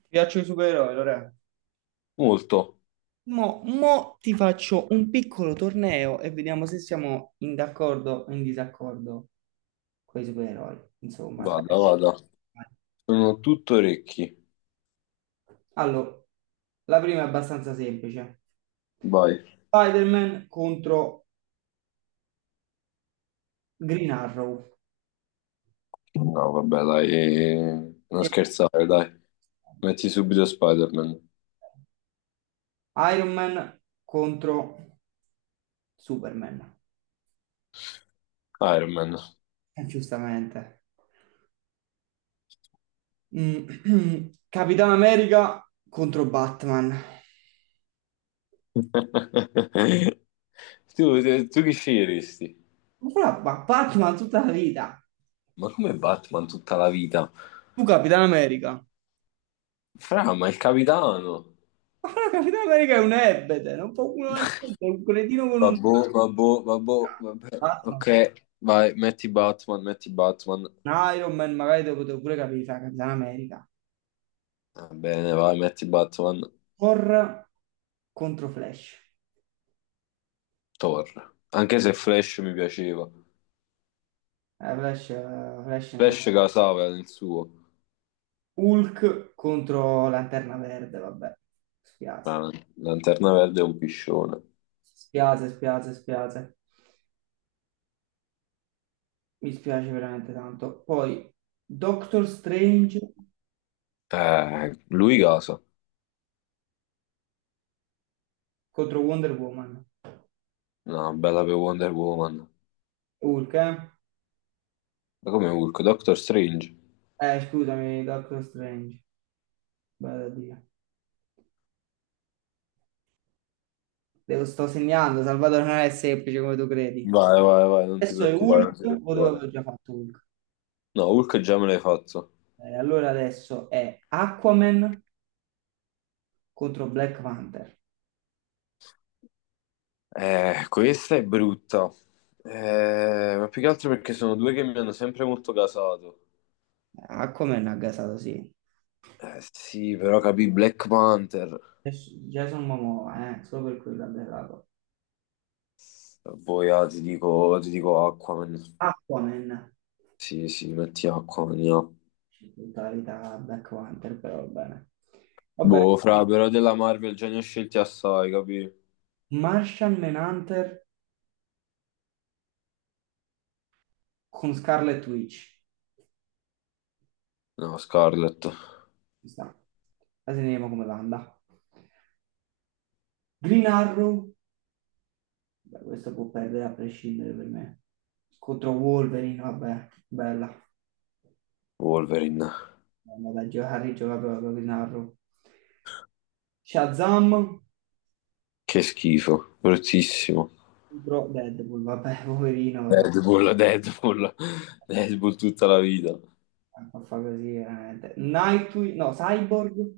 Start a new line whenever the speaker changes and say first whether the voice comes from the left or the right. right: Ti piacciono i supereroi, Lore?
left: Molto.
right: Mo ti faccio un piccolo torneo e vediamo se siamo in d'accordo o in disaccordo con i supereroi. Insomma, dai.
left: Vada, vada. Sono tutto orecchi.
right: Allora, la prima è abbastanza semplice.
left: Vai.
right: Spider-Man contro Green Arrow.
left: No, vabbè, dai. Non
right: E
left: scherzare, dai. Metti subito Spider-Man.
right: Iron Man contro Superman.
left: Iron Man.
right: Giustamente. Mm, Capitan America contro Batman.
left: Tu, tu chi sceglieresti?
right: Ma Batman tutta la vita.
left: Ma come Batman tutta la vita?
right: Tu Capitan America.
left: Fra, ma il capitano.
right: Ma la Capitan America è un ebete, non può uno niente, è un cretino con un.
left: Vabbò, vabbò, vabbò, vabbè.
right: Tra l'altro,
left: Ok, vai, metti Batman, metti Batman.
right: un Iron Man magari te lo potevo pure capire, fa Capitan America.
left: Va bene, vai, metti Batman.
right: Thor contro Flash.
left: Thor. Anche se Flash mi piaceva.
right: Eh, Flash, eh, Flash ne sa-
left: Flash casava nel suo.
right: Hulk contro Lanterna Verde, vabbè. Spiace,
left: La Lanterna Verde è un piscione.
right: spiace, spiace, spiace. Mi spiace veramente tanto. Poi Doctor Strange
left: Lui casa.
right: contro Wonder Woman.
left: No, bella per Wonder Woman. Ma
right: Hulk, eh?
left: come Hulk? Doctor Strange.
right: Scusami, Doctor Strange. Vado a dire. Te lo sto segnando, Salvatore non è semplice come tu credi.
left: Vai, vai, vai, non ti
right: Adesso è
left: preoccupare, non
right: Hulk,
left: ti
right: o dove avevo
left: preoccupare.
right: già fatto Hulk.
left: No, Hulk già me l'hai fatto.
right: Allora adesso è Aquaman contro Black Panther.
left: Questa è brutta. Ma più che altro perché sono due che mi hanno sempre molto casato.
right: Aquaman ha gasato, sì.
left: Eh sì, però capì Black Panther.
right: Adesso Jason Momoa, solo per quello ha gasato.
left: Poi ah, ti dico Aquaman.
right: Aquaman,
left: Sì, sì, metti Aquaman, no.
right: totalità Black Panther, però va bene. Vabbè,
left: Boh, fra, però della Marvel già ne ho scelti assai, capì?
right: Martian Manhunter con Scarlet Witch.
left: No, Scarlet,
right: Ci sta. La segniamo come l'anda. Green Arrow, beh, questo può perdere a prescindere per me. Contro Wolverine, vabbè, bella.
left: Wolverine,
right: Andiamo da Harry gioca proprio di narro. Shazam
left: che schifo, bruttissimo.
right: contro Deadpool, vabbè, poverino, però.
left: Deadpool, Deadpool, Deadpool tutta la vita.
right: A fa così, veramente. Nightwing, no, Cyborg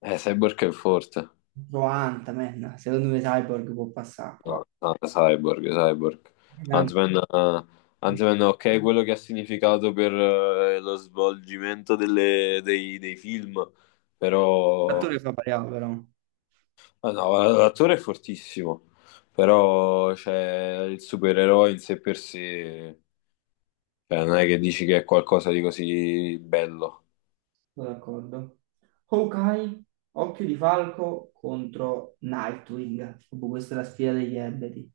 left: Cyborg è forte.
right: contro Ant-Man. Secondo me Cyborg può passare qua.
left: No, no, Cyborg, Cyborg. Ant-Man, Ant-Man, ok, quello che ha significato per lo svolgimento dei film, però...
right: L'attore fa pariamo, però.
left: ah, no, l'attore è fortissimo, però cioè, il supereroe in sé per sé. Cioè, non è che dici che è qualcosa di così bello.
right: Sono d'accordo. Hawkeye, Occhio di Falco contro Nightwing. Proprio questa è la sfida degli ebeti.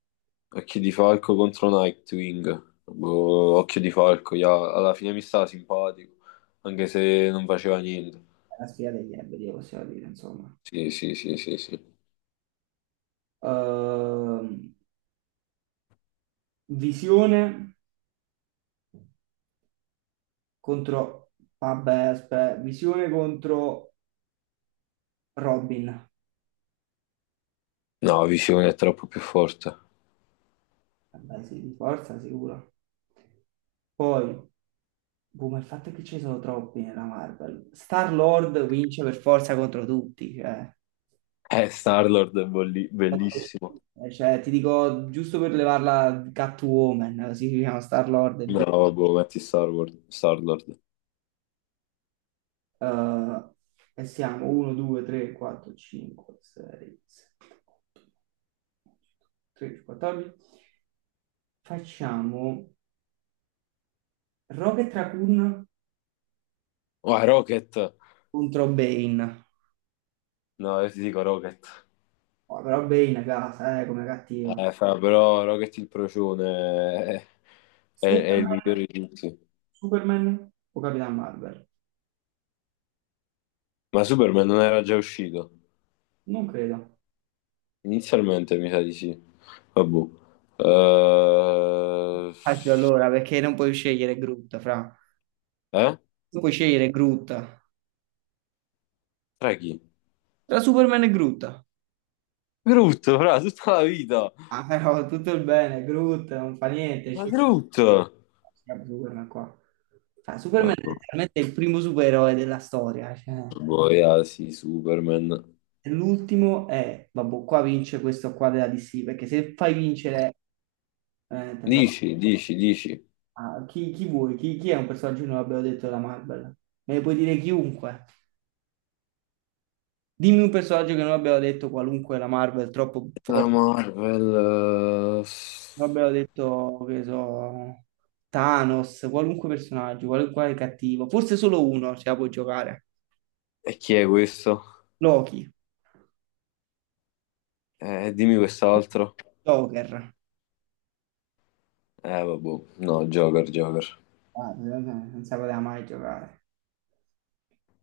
left: Occhi di falco contro Nightwing. Boh, occhio di falco, ja, alla fine mi stava simpatico, anche se non faceva niente.
right: La sfida degli ebedi, possiamo dire, insomma.
left: Sì, sì, sì, sì, sì.
right: Ehm, Visione contro. Vabbè, aspetta, Visione contro Robin.
left: No, Visione è troppo più forte.
right: Vabbè, sì, di forza, sicuro. Poi, boh, ma il fatto è che ce ne sono troppi nella Marvel. Star-Lord vince per forza contro tutti, cioè.
left: Star-Lord è bellissimo.
right: Cioè, ti dico, giusto per levarla Catwoman, si chiama Star-Lord e vince.
left: No, boh, metti Star-Lord. Star-Lord.
right: eh, e siamo 1, 2, 3, 4, 5, 6, 7, 8, 13, 14. Facciamo Rocket Raccoon
left: Oh, Rocket!
right: contro Bane.
left: No, io ti dico Rocket.
right: Oh, però Bane è casa, come cattiva.
left: Fra, però Rocket il procione è il
right: Superman,
left: migliore di tutti.
right: Superman o Capitan Marvel?
left: Ma Superman non era già uscito?
right: Non credo.
left: Inizialmente mi sa di sì. Vabbè. Eh?
right: Infatti allora, perché non puoi scegliere Groot, fra.
left: Eh?
right: Non puoi scegliere Groot.
left: Tra chi?
right: Tra Superman e Groot.
left: Brutto, fra, tutta la vita.
right: Ah, però tutto il bene, Groot, non fa niente.
left: Ma
right: Cioè,
left: brutto.
right: Superman qua. Cioè,
left: Poi,
right: Superman è
left: ah,
right: letteralmente il primo supereroe della storia. Cioè.
left: boh, yeah, sì, Superman.
right: E l'ultimo è, vabbè, qua vince questo qua della DC, perché se fai vincere, veramente. fra-
left: Dici, dici, dici.
right: ah, chi, chi vuoi? Chi è un personaggio che non abbiamo detto della Marvel? Me ne puoi dire chiunque. Dimmi un personaggio che non abbiamo detto qualunque la Marvel, troppo
left: La
right: forte.
left: Marvel...
right: Vabbè, ho detto che so, Thanos, qualunque personaggio, qualunque cattivo, forse solo uno ce la può giocare.
left: E chi è questo?
right: Loki,
left: Dimmi quest'altro.
right: Joker.
left: Vabbè. No, Joker, Joker.
right: Guarda, non si poteva mai giocare.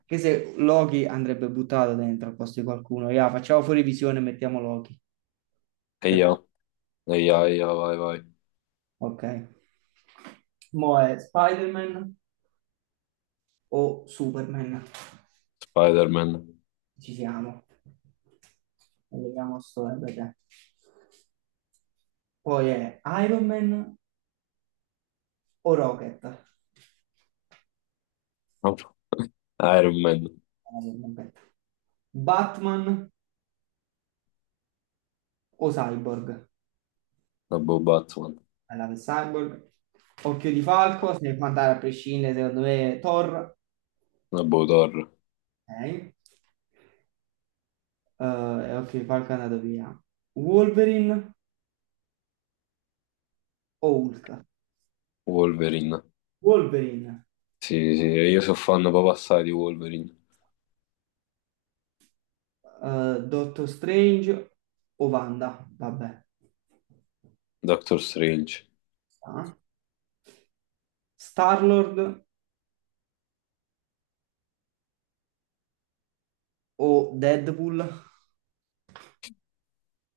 right: Che se Loki andrebbe buttato dentro al posto di qualcuno, ya, facciamo fuori visione e mettiamo Loki.
left: E
right: Se
left: io?
right: va.
left: Vai, vai.
right: Ok. Mo è Spider-Man o Superman?
left: Spider-Man.
right: Ci siamo. Vediamo sto, perché. Poi è Iron Man o Rocket?
left: Vabbè. Iron Man.
right: Rocket. Batman o Cyborg?
left: Vabbè, Batman.
right: Alla per Cyborg. Occhio di Falco, se ne può andare a prescindere, secondo me, Thor.
left: Vabbè, Thor.
right: Ok. Eh, e Occhio di Falco è andato via. Wolverine o Hulk?
left: Wolverine.
right: Wolverine.
left: Sì, sì, io sono fan proprio assai di Wolverine.
right: Doctor Strange o Wanda? Vabbè.
left: Doctor Strange.
right: Ah. Star-Lord o Deadpool?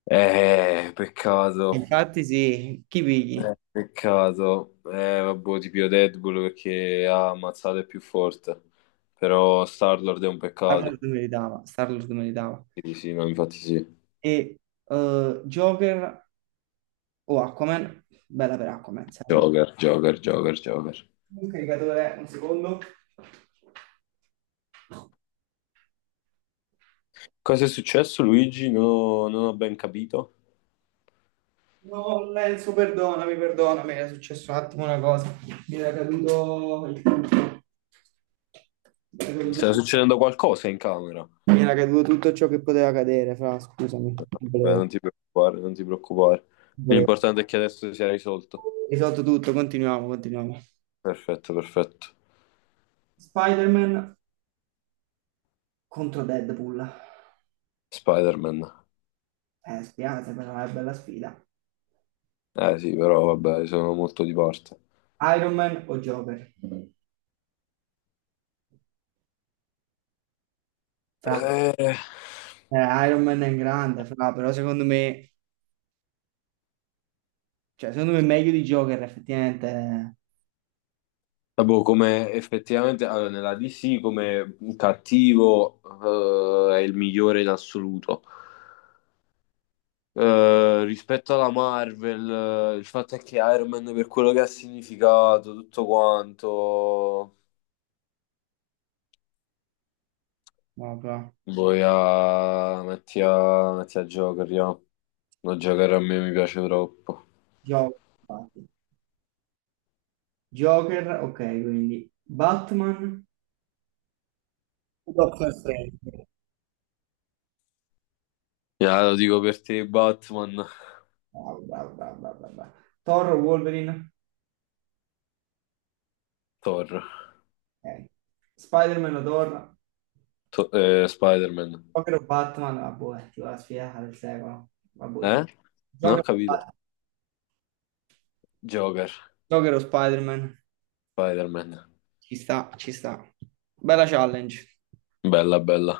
left: Peccato,
right: Infatti sì, chi pigli?
left: peccato. Vabbè, ti pio Deadpool perché ha ammazzato è più forte. Però Star-Lord è un
right: Star-Lord
left: peccato.
right: meritava, Star-Lord meritava.
left: Sì, sì, no, infatti sì.
right: E Joker o Aquaman, bella per Aquaman, sempre.
left: Joker, Joker, Joker, Joker.
right: Un caricatore, un secondo.
left: Cosa è successo, Luigi? Non ho ben capito.
right: No, Lenzo, perdonami, perdonami, era successo un attimo una cosa. Mi era caduto il tutto. Mi era caduto
left: Sta succedendo qualcosa in camera.
right: mi era caduto tutto ciò che poteva cadere, fra, scusami, non
left: Beh,
right: volevo,
left: non ti preoccupare, non ti preoccupare.
right: non volevo.
left: L'importante è che adesso sia risolto.
right: Risolto tutto, continuiamo, continuiamo.
left: Perfetto, perfetto.
right: Spider-Man contro Deadpool.
left: Spider-Man.
right: Spiace, però è una bella sfida.
left: Eh sì, però vabbè, sono molto di parte.
right: Iron Man o Joker? Fra,
left: Eh,
right: Eh, Iron Man è grande, fra, però secondo me, cioè, secondo me è meglio di Joker, effettivamente.
left: boh, come effettivamente allora, nella DC come cattivo è il migliore in assoluto. Rispetto alla Marvel, il fatto è che Iron Man per quello che ha significato, tutto quanto,
right: No, però.
left: poi a... Metti, a... metti a Joker, io. No, Joker a me mi piace troppo.
right: Joker, infatti. Joker, ok, quindi Batman, Doctor Strange.
left: Ya, lo dico per te, Batman,
right: Bravo, bravo, bravo, bravo, bravo, bravo. Thor, o Wolverine,
left: Thor,
right: ok. Spider-Man o Thor,
left: Spider-Man.
right: Joker o Batman, vabbè, ti va la sfida del secolo. Vabbè,
left: Eh? Non ho
right: Joker,
left: capito. Joker,
right: Joker o Spider-Man,
left: Spider-Man.
right: ci sta, ci sta. Bella challenge.
left: Bella, bella.